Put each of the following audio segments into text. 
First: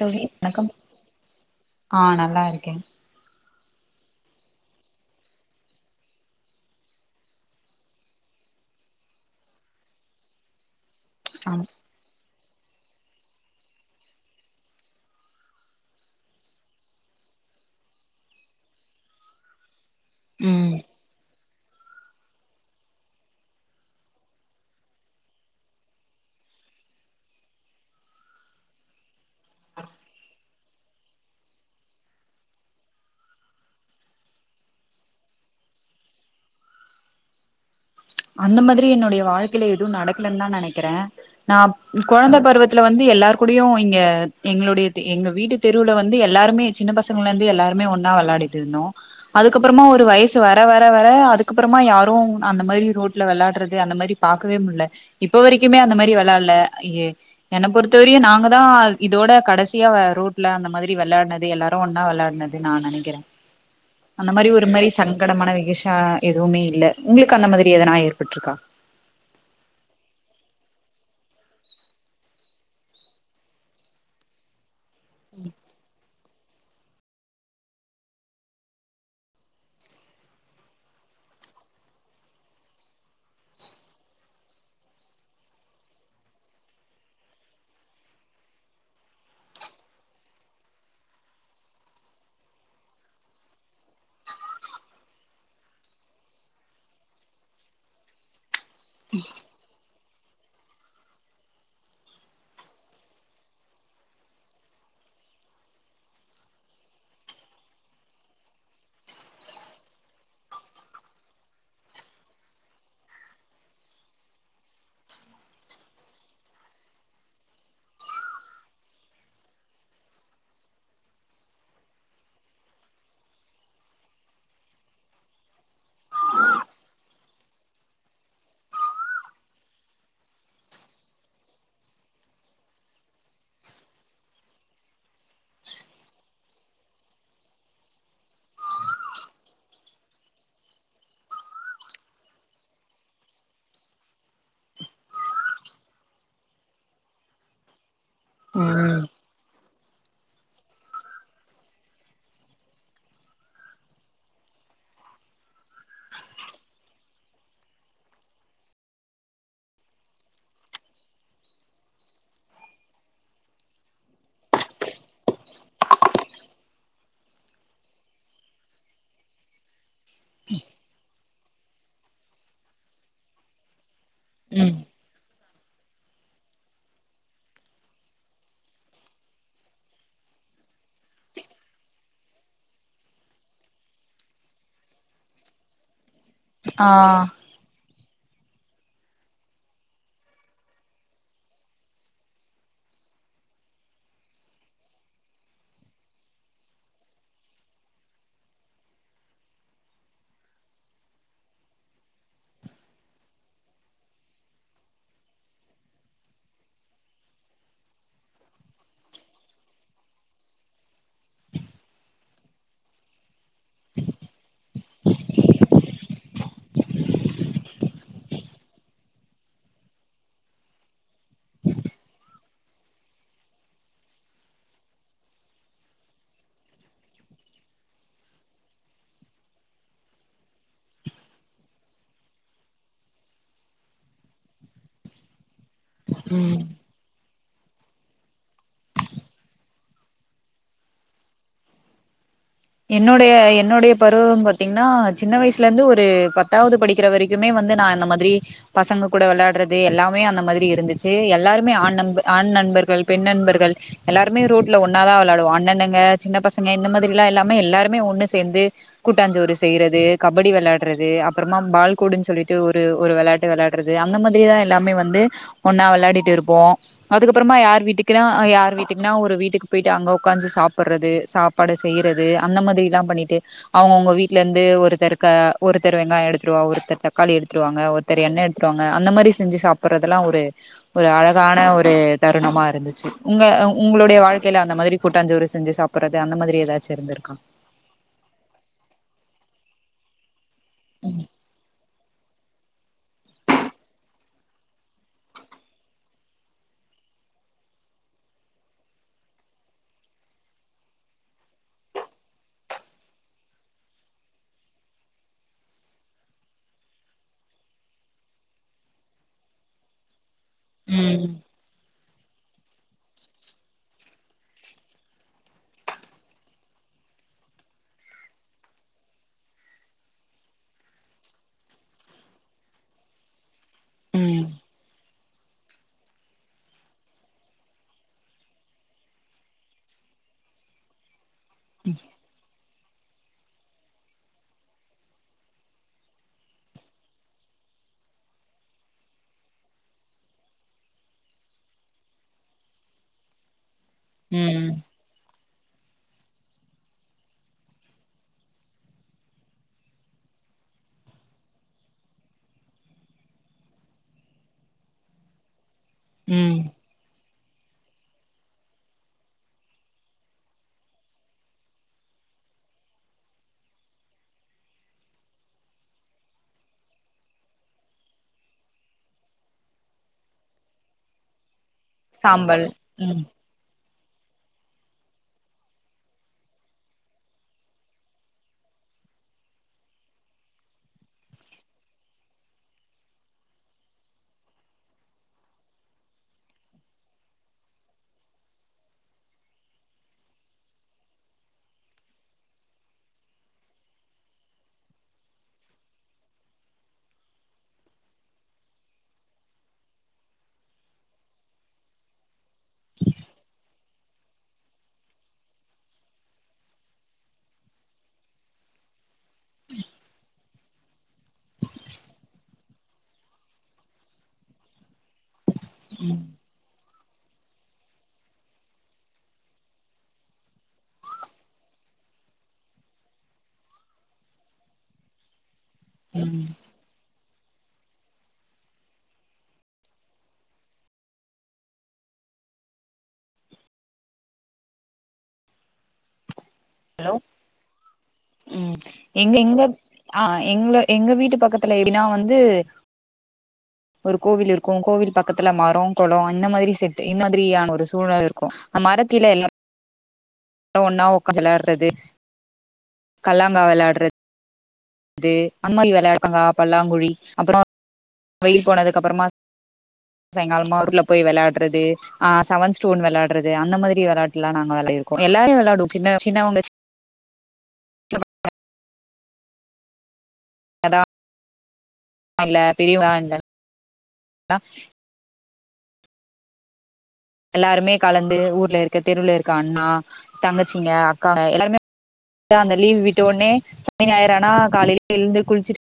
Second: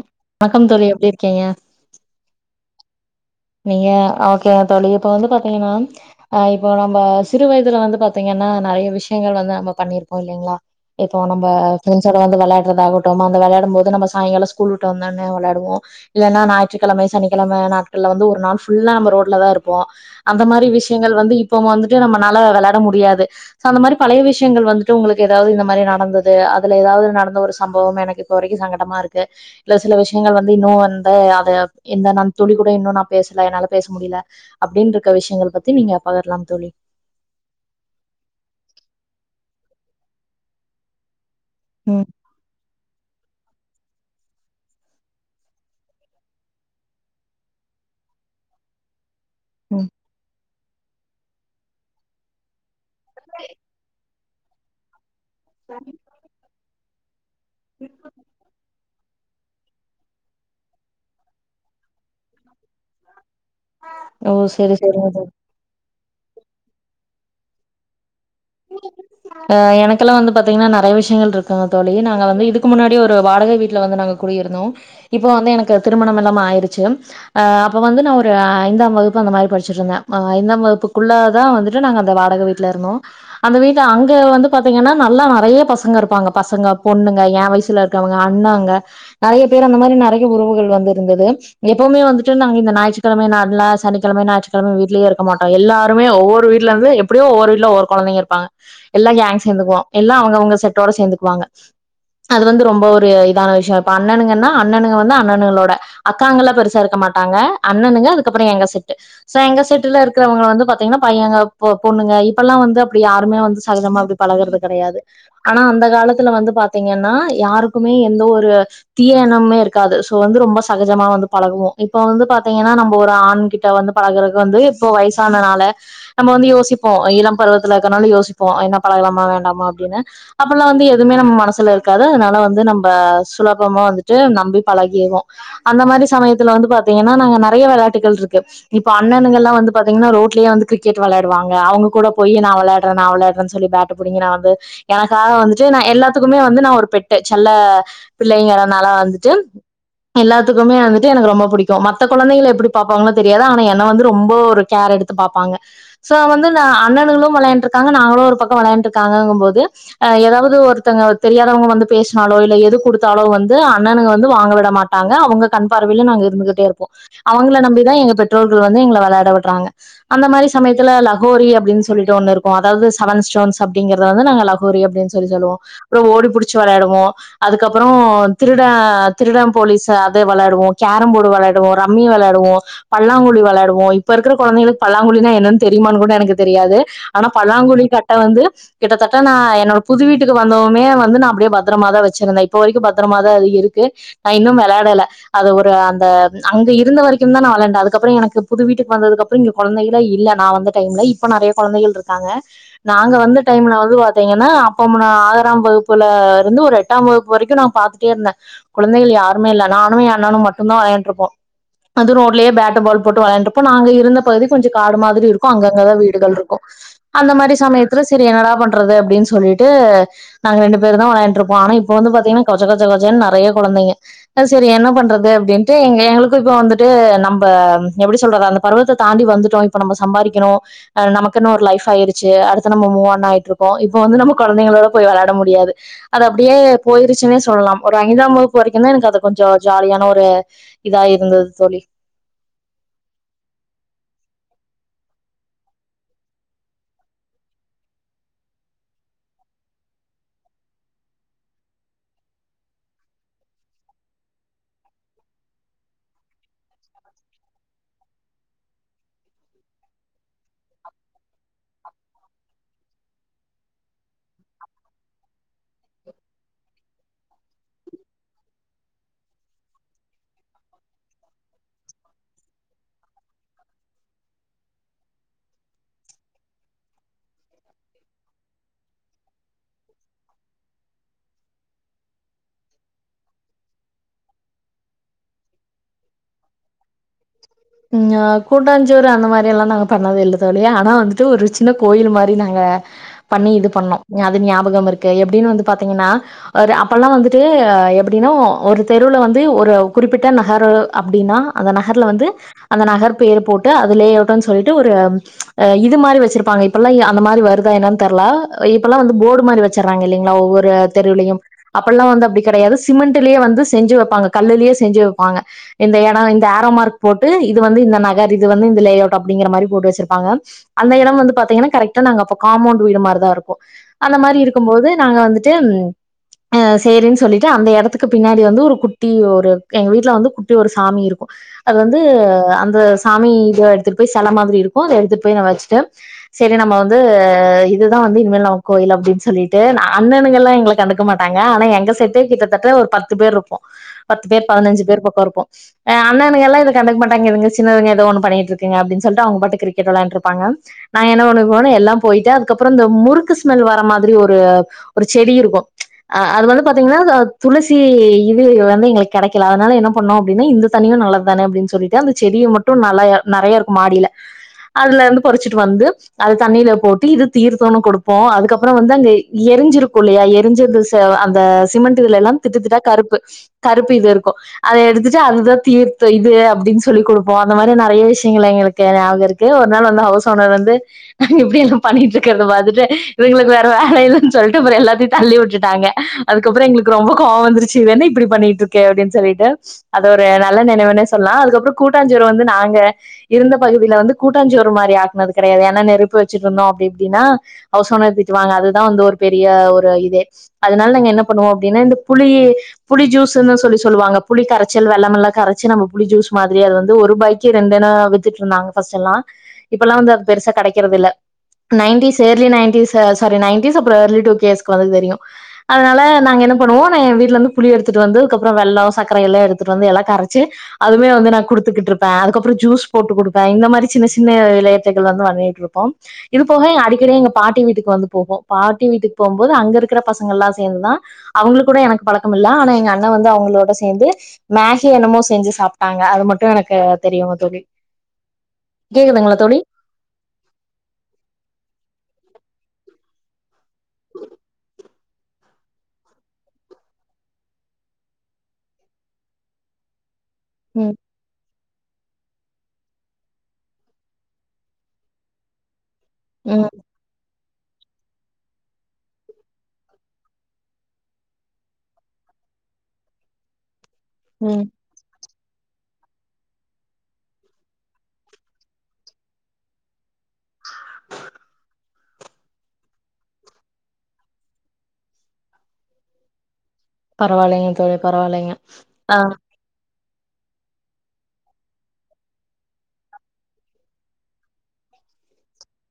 தோழி வணக்கம் தோழி எப்டி இருக்கீங்க ஆ நல்லாருக்கே நீங்க ஓகேவா தோழி இப்ப வந்து பாத்தீங்னா ஆ இப்போ நம்ம சிறு வயதுல வந்து பாத்தீங்கன்னா நறைய விஷ்யங்கள் வந்து நம்ம பண்ணிருப்போ இல்லைங்களா இப்போ நம்மோ ஆம் ஃப்ரண்ட்ஸோட வந்து வெளையாட் [unintelligible] வந்து வெளையாடும் போது நம்ம சாய்ங்காலோ ஸ்கூல் விட்டு வந்தோட்னே வெளையாடுவோ இல்லனா ஞாயிற்றுக்கிழமை சனிக்கெழம கில்ல வந்து ஒரு நாள் ஃபுல்லா நம்ம ரோட்ல தா இருப்போ அந்த மாரி ம் விஷ்யங்கள் வந்து இப் இப்போ வந்துட்டு நம்மனால விளாட முடியாது சோ அந்த மாரி பழைய விஷயங்கள் வந்துட்டு உங்களுக்கு ஏதாவது இந்த மாரி நடந்தது அதுல ஏதாவது நடந்த ஒரு சம்பவம் எனக்கு இப்ப வரைக்கும் சங்கடமா இருக் கு இல்ல சில விஷயங்கள் வந்து இன்னும் வந்து அது என்ன நான் துளி கூட இன்னும் நா பேசல என்னால பேச முடியில அப்டின்னு இருக்க விஷயங்கள் பத்தி நீங்க பகிர்லாம் தோழி அந்த மாரி என்னுடைய வாழ்க்கையில எதுவு நடக்கலன்னு தா நெனைக்கிறே நா ம் கொழந்த பருவத் த்துல வந்து எல்லார் கூடடியு இங்க எங்களுடைய எங்க வீட்டு தெருவுல வந்து எல்லாருமே சின்ன பசங்கலெந்து எல்லாருமே ஒன்னா விளையாடிட்ருந்தோ அதுக்கப்பறமா ம் ஒரு வயசு வர வர வர வர அதுக்கப்புறமா யாரும் அந்த மாரி ரோட்ல வெளாட்றது அந்த மாரி பாக்கவே முட்ல இப்ப வரைக்குமே அந்த மாரி வெளாட்ல ஐய்யே என்ன பொறுத்தவரையு நாங்க தா இதோட கடைசியா வ ரோட்ல அந்த மாரி வெளாட்னதே எல்லாரும் ஒன்னா விளையாட்னது நா நெனைக்கிறே அந்த ஓ மாரி ஒரு செரி மாரி செரிங்க தோழி சங்கடமான வெகேஷன் அ எதுவுமே இல்ல உங்களுக்கு அந்த மாரி எதனாய் இருக் அஹ் எனக்கெல்லாம் வந்து பாத்தீங்கனா நெறைய விஷ் ஷயங்கள் இருக்காங்க தோழி நாங்க வந்து இதுக்கு முன்னாடி ஒரு வாடக வீட்ல வந்து நாங்க கூடியிருந்தோ இப்போ வந்து எனக்கு திருமணம் எல்லாமே ஆய் ஆயிடுச்சு ஆ அப்போ வந்து நா ஒரு ஐந்தாம் வகுப்பு அந்த மாரி படிச்சிட்டருந்தே ஐந்தாம் வகுப்புக்குள்ள தா வந்துட்டு நாங்க அந்த வாடக வீட்ல இருந்தோ அந்த வீட்ல அங்க வந்து பாத்தீங்கன்னா நல்லா நறைய பசங்க இருப்பாங்க பசங்க பொண்ணுங்க என் வயசுல இருக்கவங்க அண்ணாங்க நறைய பேர் அந்த மாரி நறைய உறவுகள் வந்திருந்தது எப்பவுமே வந்துட்டு நாங்க இந்த ஞாயிற்றுக்கிழமை நல்லா சனிக்கெழம ஞாயிற்றுக்கெழம வீட்லயே இருக்க மாட்டோ எல்லாருமே ஒவ்வொரு வீட்ல இருந்து எப்டியோ ஒவ்வொரு வீட்டுல ஒரு கொழந்தைங்க இருப்பாங்க எல்லா கேங் சேந்துக்குவோ எல்லா அவுங்கவுங்க செட்டோட சேர்ந்துக்குவாங்க அது வந்து ரொம்ப ஒரு இதான விஷய, இப்ப அண்ணனுங்கன்னா அண்ணனுங்க வந்து அண்ணனுங்களோட அக்காங்க எல்லா பெருசா இருக்க மாட்டாங்க அண்ணனுங்க அதுக்கப்புறோ எங்க செட்டு சோ எங்க செட்டுல இருக்கறவங்க வந்து பாத்தீங்கன்னா பையங்க பொ பொண்ணுங்க இப்பெல்லாம் வந்து அப்டி யாருமே வந்து சகஜமா அப்டி பழகறது கெடையாது ஆனா அந்த காலத்துல வந்து பாத்தீங்கன்னா யாருக்குமே எந்த ஒரு தீய எண்ணமே இருக்காது சோ வந்து ரொம்ப சகஜமா வந்து பழகுவோ இப்ப வந்து பாத்தீங்கன்னா நம்ம ஒரு ஆண்கிட்ட வந்து பழகுறக்கு வந்து இப்போ வயசான நால நம்ம வந்து யோசிப்போ இளம் பருவத் த்துல இருக்கறத்துனால யோசிப்போ என்ன பழகலாமா வேண்டாமா அப்டின்னு அப்பெல்லா வந்து எதுவுமே நம்ம மனசுல இருக்காது அதனால வந்து நம்ப சுலபமா வந்துட்டு நம்பி பழகிறுவோ அந்த மாரி சமயத்துல வந்து பாத்தீங்கன்னா நறைய வெளாட்டுகள் இருக்கு இப்ப அண்ணனுங்கல்லா வந்து பாத்தீங்கன்னா ரேட்லயே வந்து கிரிகெட் விளையாடுவாங்க அவுங்க கூட போய் நா விளையாட்றே நா விளையாடுறேன்னு சொல்லி பேட்டு புடிங்கி நா வந்து எனக்கா வந்துட்டு நா எல்லாத்துக்குமே வந்து நா ஒரு பெட்டு செல்ல பிள்ளைங்கற நாலா ம் வந்துட்டு எல்லாத்துக்குமே வந்துட்டு எனக்கு ரொம்ப புடிக்கோ மத்த கொழந்தைகள எப்டி பாப்பாங்களோ தெரியாது ஆனா என்ன வந்து ரொம்போ ஒரு கேர் எடுத்து பாப்பாங்க சோ வந்து நா அண்ணன் னுங்களும் வெளையாண்டிருக்காங்க நாங்களும் ஒரு பக்கோ வொளையான்ட்ருக்காங்கும் போது ஏதாவது ஒருத்தங்க தெரியாதவங்க வந்து பேசினாலோ இல்ல எது கொடுத்தாலோ வந்து அண்ணனுங்க வந்து வாங்க விட மாட்டாங்க அவுங்க கண்பார்வைல நாங்க இருந்துகிட்டே இருப்போ அவுங்கள நம்பிதா எங்க பெற்றோர்கள் வந்து எங்கள வெளையாட விட்றாங்க அந்த மாரி சமயத்துல லகோரி அப்டின்னு சொல்லிட்டு ஒன்னு இருக்கோ அதாவது செவன் ஸ்டோன் அப்டிங்கிற அது வந்து நாங்க ம் லஹோரி அப்டின் சொல்லி சொல்லுவோ அப்பறோ ஓடிபுடிச்சி வெளையாடுவோ அதுக்கப்பறோ திருட திருடன் போலிஸ் அது விளாடுவோ கேரம் போர்டு விளையாடுவோ ரம்மி வெளாடுவோ பல்லாங்குழி வெளையாடுவோ இப்ப இருக்குற கொழந்தைங்களுக்கு பல்லாங்குழினா என்னன்னு தெரியுமானு கூட எனக்கு தெரியாது ஆ ஆனா பல்லாங்குழி கட்ட கிட்ட வந்து கிட்டத்தட்ட நா என்னோட புது வீட்டுக்கு வந்தவுமே வந்து நா அப்டியே பத்திரமாதா வெச்சிருந்தே இப்ப வரைக்கும் பத்தரமாதா அது இருக்கு நா இன்னும் விளையாடல அது ஒரு அந்த அங்க இருந்த வரைக்கும் தா நா வெள்ளாண்டே அதுக்கப்பறோ எனக்கு புது வீட்டுக்கு வந்ததுக்குப்பறோ இங்க கொழந்தைகளு இல்ல நா வந்த டைம்ல இப்ப நெறைய கொழந்தைகள் இருக்காங்க நாங்க வந்த டைம்ல வந்து பாத்தீங்கன்னா அப்ப ஆறாம் வகுப்புல இருந்து ஒரு எட்டாம் வகுப்பு வரைக்கும் நான் பாத்துட்டே இருந்தேன் கொழந்தைகள் யாருமே இல்லே நானும் என் அண்ணனும் மட்டும் தான் விளையாண்டுட்டிருப்போம் அது ரோட்லயே பேட்டு பால் போட்டு விளையாண்டுருப்போம் நாங்க இருந்த பகுதி கொஞ்சம் காடு மாதிரி இருக்கும் அங்கங்கதான் வீடுகள் இருக்கும் அந்த மாரி சமயத்துல செரிக்ஷ என்னடா பண்றது அப்படின் சொல்லிட்டு நாங்க ரெண்டு பேரும் தான் விளையாண்டுட்டிருப்போம் ஆனா இப்ப வந்து பாத்தீங்கன்னா கொஜ கொஜஜ கொஜன்னு நறைய கொழந்தைங்க செரி என்ன பண்றது அப்படின்னுட்டு எங் எங்களுக்கும் இப்போ வந்துட்டு நம்ம எப்டி சொல்றது அந்த பருவத்தை தாண்டி வந்துட்டோம் இப்ப நம்ம சம்பாதிக்கிறோம் ஹ் நம்ப நமக்குனு ஒரு லைஃப் ஆயிருச்சு அடுத்த நம்ம மூவ் ஆன் ஆயிட்ருக்கோ இப்ப வந்து நம்ம கொழைந்தைங்களோட போய் வெளாட முடியாது அது ம் அப்படியே போயிருச்சுன்னே சொல்லலாம் ஒரு ஐந்தாம் வகுப்பு வரைக்கும் தா எனக்கு அது கொஞ்ஜோ ஜாலியான ஒரு இதா இருந்தது தோழி என்னுடைய என்னுடைய பருவம் பாத்தீங்ன்னா சின்ன வயசுலருந்து ஒரு பத்தாவது படிக்கிற வரைக்குமே வந்து நா இந்த மாதிரி பசங்க கூட வெள்ளாட்றது எல்லாமே அந்த மாதிரி இருந்துச்சு எல்லாருமே ஆண் நண்ப ஆண் நண்பர்கள் பெண் நண்பர்கள் எல்லாருமே ரோட்ல ஒன்னாதா வெள்ளாடுவோ அண்ணணுங்க சின்ன பசங்க இந்த மாதிரிலா எல்லா மே எல்லாருமே ஒன்னு சேந்து கூட்டாஞ்சோறு செய்றது கபடி வெள்ளாட்றது அப்றமா பால்கொடுன் சொல்லிட்டு ஒரு ஒரு வெள்ளாட்டு வெள்ளாட்றது அந்த மாதிரியேதா எல்லாமே வந்து ஒன்னா வெள்ளாடிட்டு இருப்போ அதுக்கப்றமா யார் வீட்டுக்குனா ஆ யார் வீட்டுக்குனா ஒரு வீட்டுக்கு போயிட்டு அங்க ஒக்காச்சி சாப்பட்றது சாப்பாடு செய்றத் து அந்த மாதிரிலா பண்ணிட்டு அவுங்கவுங்க வீட்லந்து ஒருத்தருக்க ஒருத்தர் வெங்காயோ எடுத்துவா ஒருத்தர் தக்காளி எடுத்துடுவாங்க ஒருத்தர் எண்ணெ எடுத்துட்வாங்க அந்த மாரி செஞ்சி சாப்புட்றதுல்லா ஒரு ஒரு அழகான ஒரு தருணமா இருந்துச்சி உங்க அ உங்களோடைய வாழ்க்கைல அந்த மாதிரி கூட்டாஞ்சோறு செஞ்சு சாப்புட்றது அந்த மாதிரி எதாச் சி இருந்துருக்கா ம் அ கூட்டாஞ்சோறு அந்த மாரியெல்லா நாங்க பண்ணதே இல்ல த் தோழி ஆனா வந்துட்டு ஒரு சின்ன கோயில் மார் ரி நாங்க பண்ணி இது பண்ணோ ஞா அது ஞாபகம் இருக்கு எப்புடின்னு வந்து பாத்தீங்கன்னா ஒரு அப்பல்லா வந்துட்டு எப்புடின்னோ ஒரு தெருவுல வந்து ஒரு குறிப்பிட்ட நகரு அப்புடின்னா அந்த நகர்ல வந்து அந்த நகர் பேரு போட்டு அதுலே யூட்டன் சொல்ட்டு ஒரு இது மாரி வெச்சிருப்பாங்க இப்பல்லா இ அந்த மாரி வருதா என்னன் தெர்ல அ இப்பல்லா வந்து போர்டு மாரி வெச்சிர்றாங்க இல்லிங்ளா ஒவ்வொரு ர ம் தெருவுலயும் அப் ப்பல்லா வந்து அப்டி கெடையாது சிமெண்ட்டுலே வந்து செஞ்சு வப்பாங்க கல்லுலயே செஞ்சு வப்பாங்க இந்த எடோ இந்த ஆரோமார்க் போட் டு இது வந்து இந்த நகர் இது வந்து இந்த லேஅவுட் அப்புடிங்கிற மாரி போட்டு வெச்சிருப்பாங்க அந்த எடம் வந்து பாத்தீங்கன்னா கரெக்டா நாங்க அப்போ காம்பவுண்ட் வீடு மாரிதா இருக்கு அந்த மாரி ம் இருக்கும் போது நாங்க வந்துட்டு ம் அ சேரின் சொல்லிட்டு அந்த எடத்துக்கு பின்னாடி வந்து ஒரு குட்டி ஒரு எங்க வீட்ல வந்து குட்டி ஒரு சாமி இருக்கு து சாமி இதுவா எடுத்துட்டு போய் செல மாதிரி இருக்கு அத எடுத்துட்டு போய் நா வச்சுட்டு செரி நம்ப வந்து இதுதா வந்து இனிமேல் நமக் கோயில் அப்டின் சொல்லிட்டு நா அண்ணனுங்கல்லா எங்கள கண்டுக்க மாட்டாங்க ஆனா எங்க செட்டே கிட்டத்தட்ட ஒரு பத்து பேர்ருப்போ பத்து பேர் ம் பதனஞ்சு பேர் பக்கோ இருப்போ அ அண்ணனுங் எல்லா இத கண்டுக மாட்டாங்க இதுங்க சின்னதுங்க எதோ ஒன்னு பண்ணிகிட்ருக்குங்க அப்டின் சொல்ட்டு அவங்க பாட்டுக்கு கிரிக்கெட் வெள்ளாண்ட்ருப்பாங்க நா ஏன்ன பண்ணுவோ [unintelligible] எல்லா போய்ட்டு அதுகப்புறோ அந்த முறுக்கு ஸ்மெல் வர மாதிரி ஒரு ஒரு செடி இருக்கு அ அது ம் வந்து பாத்தீங்ன்னா த அத் துளசி இது வந்து எங்களுக்கு கெடைக்கல அதனால என்ன பண்ணோம் அப்டின்னு இந்த தண்ணியு நல்லது தானே அப்டினு சொ சொல்லிட்டு அந்த செடிய மட்டும் நல்லா நெறையா இருக்கு மாடில அதுல இருந்து பொறிச்சிட்டு வந்து அது தண்ணியில போட்டு இது தீர்த்தோம்னு குடுப்போம் அதுக்கப்றோ வந்து அங்க எரிஞ்சிருக்கு இல்லையா எரிஞ்சி அந்த சிமெண்ட் இதுல எல்லாம் சாம்பல் திட்டுத்திட்டா கருப்பு ம் கருப் இப்ப இது இருக்கும் அத எடுத்துட்டு அதுதா தீர்த்தோ இது அப்டினு சொல்லிகுடுப்போ அந்த மாரி நெறைய விஷயங்கள எங்களுக்கு நியாபக இருக்கு ஒரு நாள் வந்த ஹவுஸ் ஓனர் வந்து இப்டியெல்லா பண்ணிட்ருக்கறத பாத்துட்டு இதுங்களுக்கு வேற வேல இல்லன்னு சொல்லிட்டு அப்றோ எல்லாத்தையு தள்ளிவுட்டுட்டாங்க அதுக்கப்றோ எங்களுக்கு ரொம்ப கோவோம் வந்துருச்சு இதென்ன இப்டி பண்ணிட்ருக்க அப்டின்னு சொல்லிட்டு அது ஒரு நல்ல நினைவுனே சொல்லலாம் அதுக்கப்றோ கூட்டாஞ்சோறு வந்து நாங்க இருந்த பகுதியில வந்து கூட்டாஞ்சோறு [unintelligible] ஜூஸ் மாதிரி அது வந்து ஒருரூபாய்க்கு ரெண்டநா வித்துட்டுருந்தாங்க ஃபர்ஸ்ட் எல்லா இப்பெல்லா வந்து அது பெருசா கெடைக்கறது இல்ல nineties early nineties sorry nineties அப்றோ இயர்லி டுகேஸ்கு வந்து தெரியு அதனால நாங்க என்ன பண்ணுவோ என் வீட்ல இருந்து புளி எடுத்துட்டு வந்து அதுக்கப்றோ வெல்லம் சக்கரையெலா எடுத்துட்டு வந்து எல்லா கரச்சி அதுமே வந்து நா குடுத்துக்கிட்டு இருப்பே அதுக்கப்றோ ஜூஸ் போட்டு குடுப்பே இந்த மாரி சின்ன சின்ன வெளையாட்டுகள்லா தா வெளயாட்ருகோ இது ம் போக அடிக்கடி எங்க பாட்டி வீட்டுக்கு வந்து போவோ பாட்டி வீட்டுக்கு போகும்போது அங்க இருக்கற பசங்க எல்லா சேந்துதா அவுங்ககூட எனக்கு பழக்கம் இல்ல ஆனா எங்க அண்ணா வந்து அவங்களோட சேந்து மேகி என்னமோ செஞ்சி சாப் பாங்க அது மட் எனக்கு தெரியுங்க தோழி ம், எங்க கேக்குதுங்களா தோழி எங்க ஆ, எங்க எங்க வீட்டு பக்கத்துல எப்டினா ஆ வந்து ஒரு கோவில் இருக்கு கோவில் பக்கத்துல மரோ கொளோ இந்த மாதிரி செட்டு இந்த மாதிரியான ஒரு சூழல் இருக்கு அ மர கிளையில்ல ம் ஒன்னா ஒக் ஊஞ்சலாட்றது றது கல்லாங்கா வெளாட்றது அந்தமாரி வெ விளையாக்கங்கா ம் பல்லாங்குழி அப்பறோ வெயில் போனதுக்கப்பறமா சாய்ங்காலமா ஊர்ல போய் வெளாட்றது ஆ செவன் ஸ்டோன் வெளாட்றது அந்த மாதி ரி வெளாட்டுலா ம் நாங்க வெளாடிருக்கோ எல்லாமே வெளாடு சின்ன சின்னவங்க கதா [unintelligible] பரவாயில்லைங்க எல்லாருமே தோழி கலந்து பரவாயில்லைங்க ஊர்ல இருக்க ஆ தெருவுல இருக்க அண்ணா தங்கச்சிங்க அக்காங்க எல்லாருமே அந்த லீவ் விட்டோனே சனி ஞாயிறானா காலைல எழுந்து குளிச்சுட்டு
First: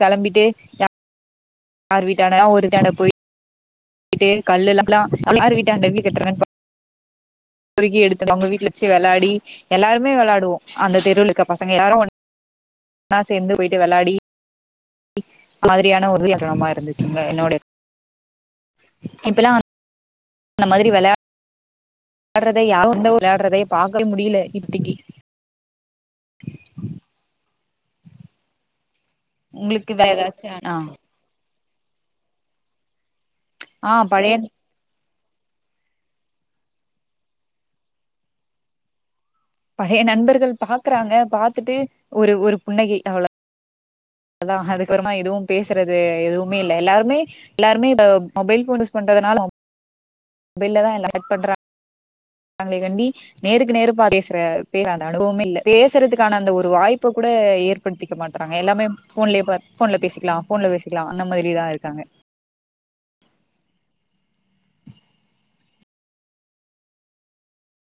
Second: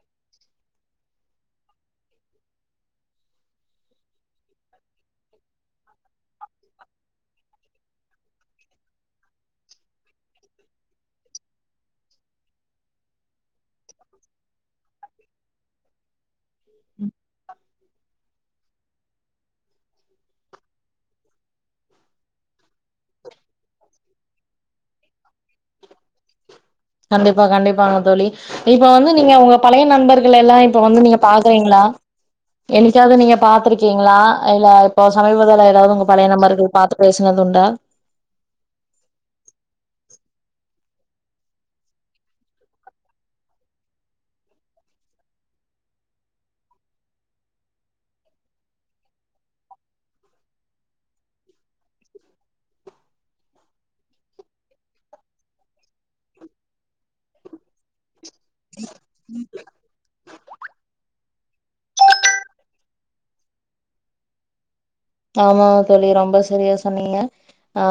கெளம்பிட்டு யார் வீட்டாண்ட ஒரு தான போயி போய்ட்டு கல்லுல்லா யாரு வீட்ட எப்டி கட்றான்னு பா பொறுக்கி எடுத்து அவங்க வீட்ல வெச்சு வெளாடி எல்லாருமே விளாடுவோ அந்த தெருவுல இருக்க பசங்க எல்லாரு ஒன்னா சேந்து போயிட்டு வெளாடி அந்த மாதிரியான இதுலதனமா இருந்துச்சுங்க என்னோடைய இப்பல்லா அந்த மாரி வெளாடறதே யாருமே வெளாடறதே பாக்கவே முடில இப்திக்கி கண்டிப்பா கண்டிப்பா தோழி இ ப்ப வந்து நீங்க உங்க பழைய உங்களுக்கு வேற ஏதாச்சு நண்பர்களெல்லா ஆ இப்ப வந்து நீங்க பாக் கறிங்களா என்னிக்காவது நீங்க ஆ பாத்திருக்கிங்ளா பழைய இல்ல இப்போ சமீபத்துல எதாவது உங்க பழைய நண்பர்கள் பாத்து பேசுனதுண்டா பழைய நண்பர்கள் பாக்கறாங்க பாத்துட்டு ஒரு ஒரு புன்னகை அவ்ள தா அதுக்கப்பறமா எதுவு பேசறது எதுவுமே இல்ல எல்லாருமே எல்லாருமே இப்ப மொபைல் ஃபோன் யூஸ் பண்றதுனால மொபைல்லதா எல்லா சேட் பண்றாங்களண்டி நேருக்கு நேரு பாத்து பேசுற பேசுற அந்த அனுபவமில்ல பேசறதுக்கான அந்த ஒரு வாய்ப்ப கூட ஏற்படுத்தி க்க மாட்றாங்க எல்லாமே ஃபோன்லயே ப ஃபோன்ல பேசிக்லா ஃபோன்ல பேசிக்லா அந்த மாதிரிதா இருக்காங்க ஆமாங்க தோழி ரொம்ப சரியா சொன்னிங்க ஆ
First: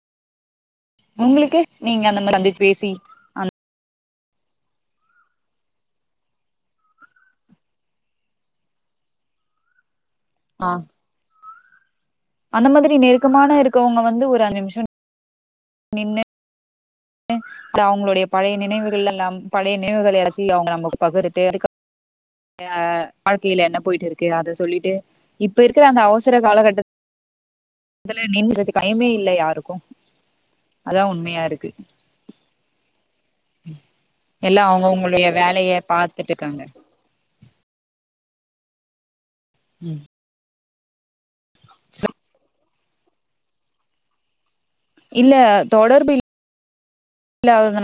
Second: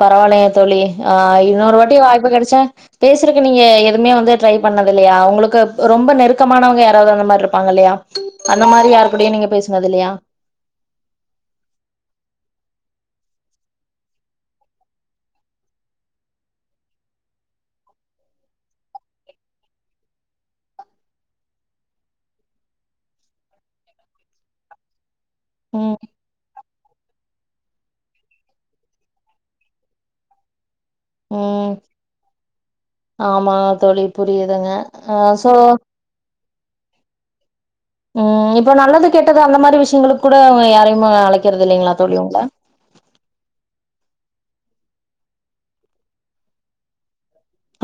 பரவாலையா தோழி ஆ உங்களுக்கு இன்னொரு வாட்டி நீங்க அந்த வாய்ப்பு மாரி கடச்சா சந்திச்சு பேசி பேசுரக்கு நீங்க எதுமே ட்ரை பண்ணது இல்லயா உங்ளுக்கு ரொம்ப நெருக்கமானவங்க யாராவ்து அந்த மார்ருப்பாங்க இல்லயா அந்த மாரி யார்கூடையு நீங்க பேஸ்னது இல்லயா அ அந்த மாதுரி நெருக்கமான இருக்கவுங்க வந்து ஒரு அஞ்சு நிம்ஷ நின்னு அவ்ங்ளுடைய பழைய நினைவுகள் எல்லா பழைய நினைவுகள் எல்லாத்தியு அவ்ங்க நமக்கு பகிர்ட்டு அது வாழ்க்கையில என்ன போயிட்டு இருக்கு அத சொல்லிட்டு இப்ப இருக்குற ம் அந்த அவசர காலகட்டத் துல நின்றதுக்கு டைமே இல்ல யாருக்கு அதா உண்மையா இருக்கு ம் ஆமா தோழி புரியுதுங்க அ சோ காங்க ம் இப்ப நல்லது கெட்டது அந்த மாரி ம் விஷ்யங்களுக்கூட யாரு டைம அழைக் க்கிறது இல்லைங்களா தோழி உங்கள இல்ல தொடர்பு இல்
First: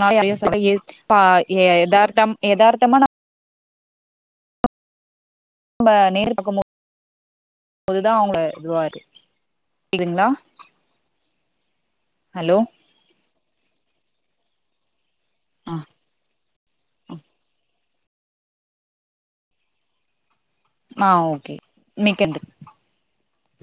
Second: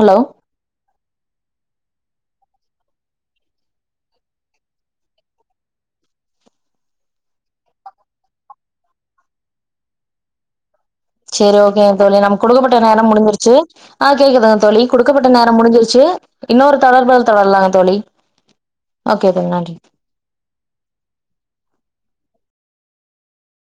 ஹலோ எதையு சொல்ல ஏது ப எ தார்த்தம் எதார்த்தமா ந ம்ப நேர்ல பாக்கும்போ போதுதா அவங்க இதுவாரு புரிதுங்ளா சேரி ஓகேங்க தோழி நமக்குடுக்கப்பட்ட நேரம் முடிஞ்சிரு சி, ஆ கேக்குதுங்க தோழி குடு க்கப்பட்ட நேரம் ஆ முடிஞ்சிருச்சு இன்னோரு தொடர்பால் தொடரலாங்க தோழி ஓகே தோழி நன்றி ஆ ஓகே மிக்க நன்றி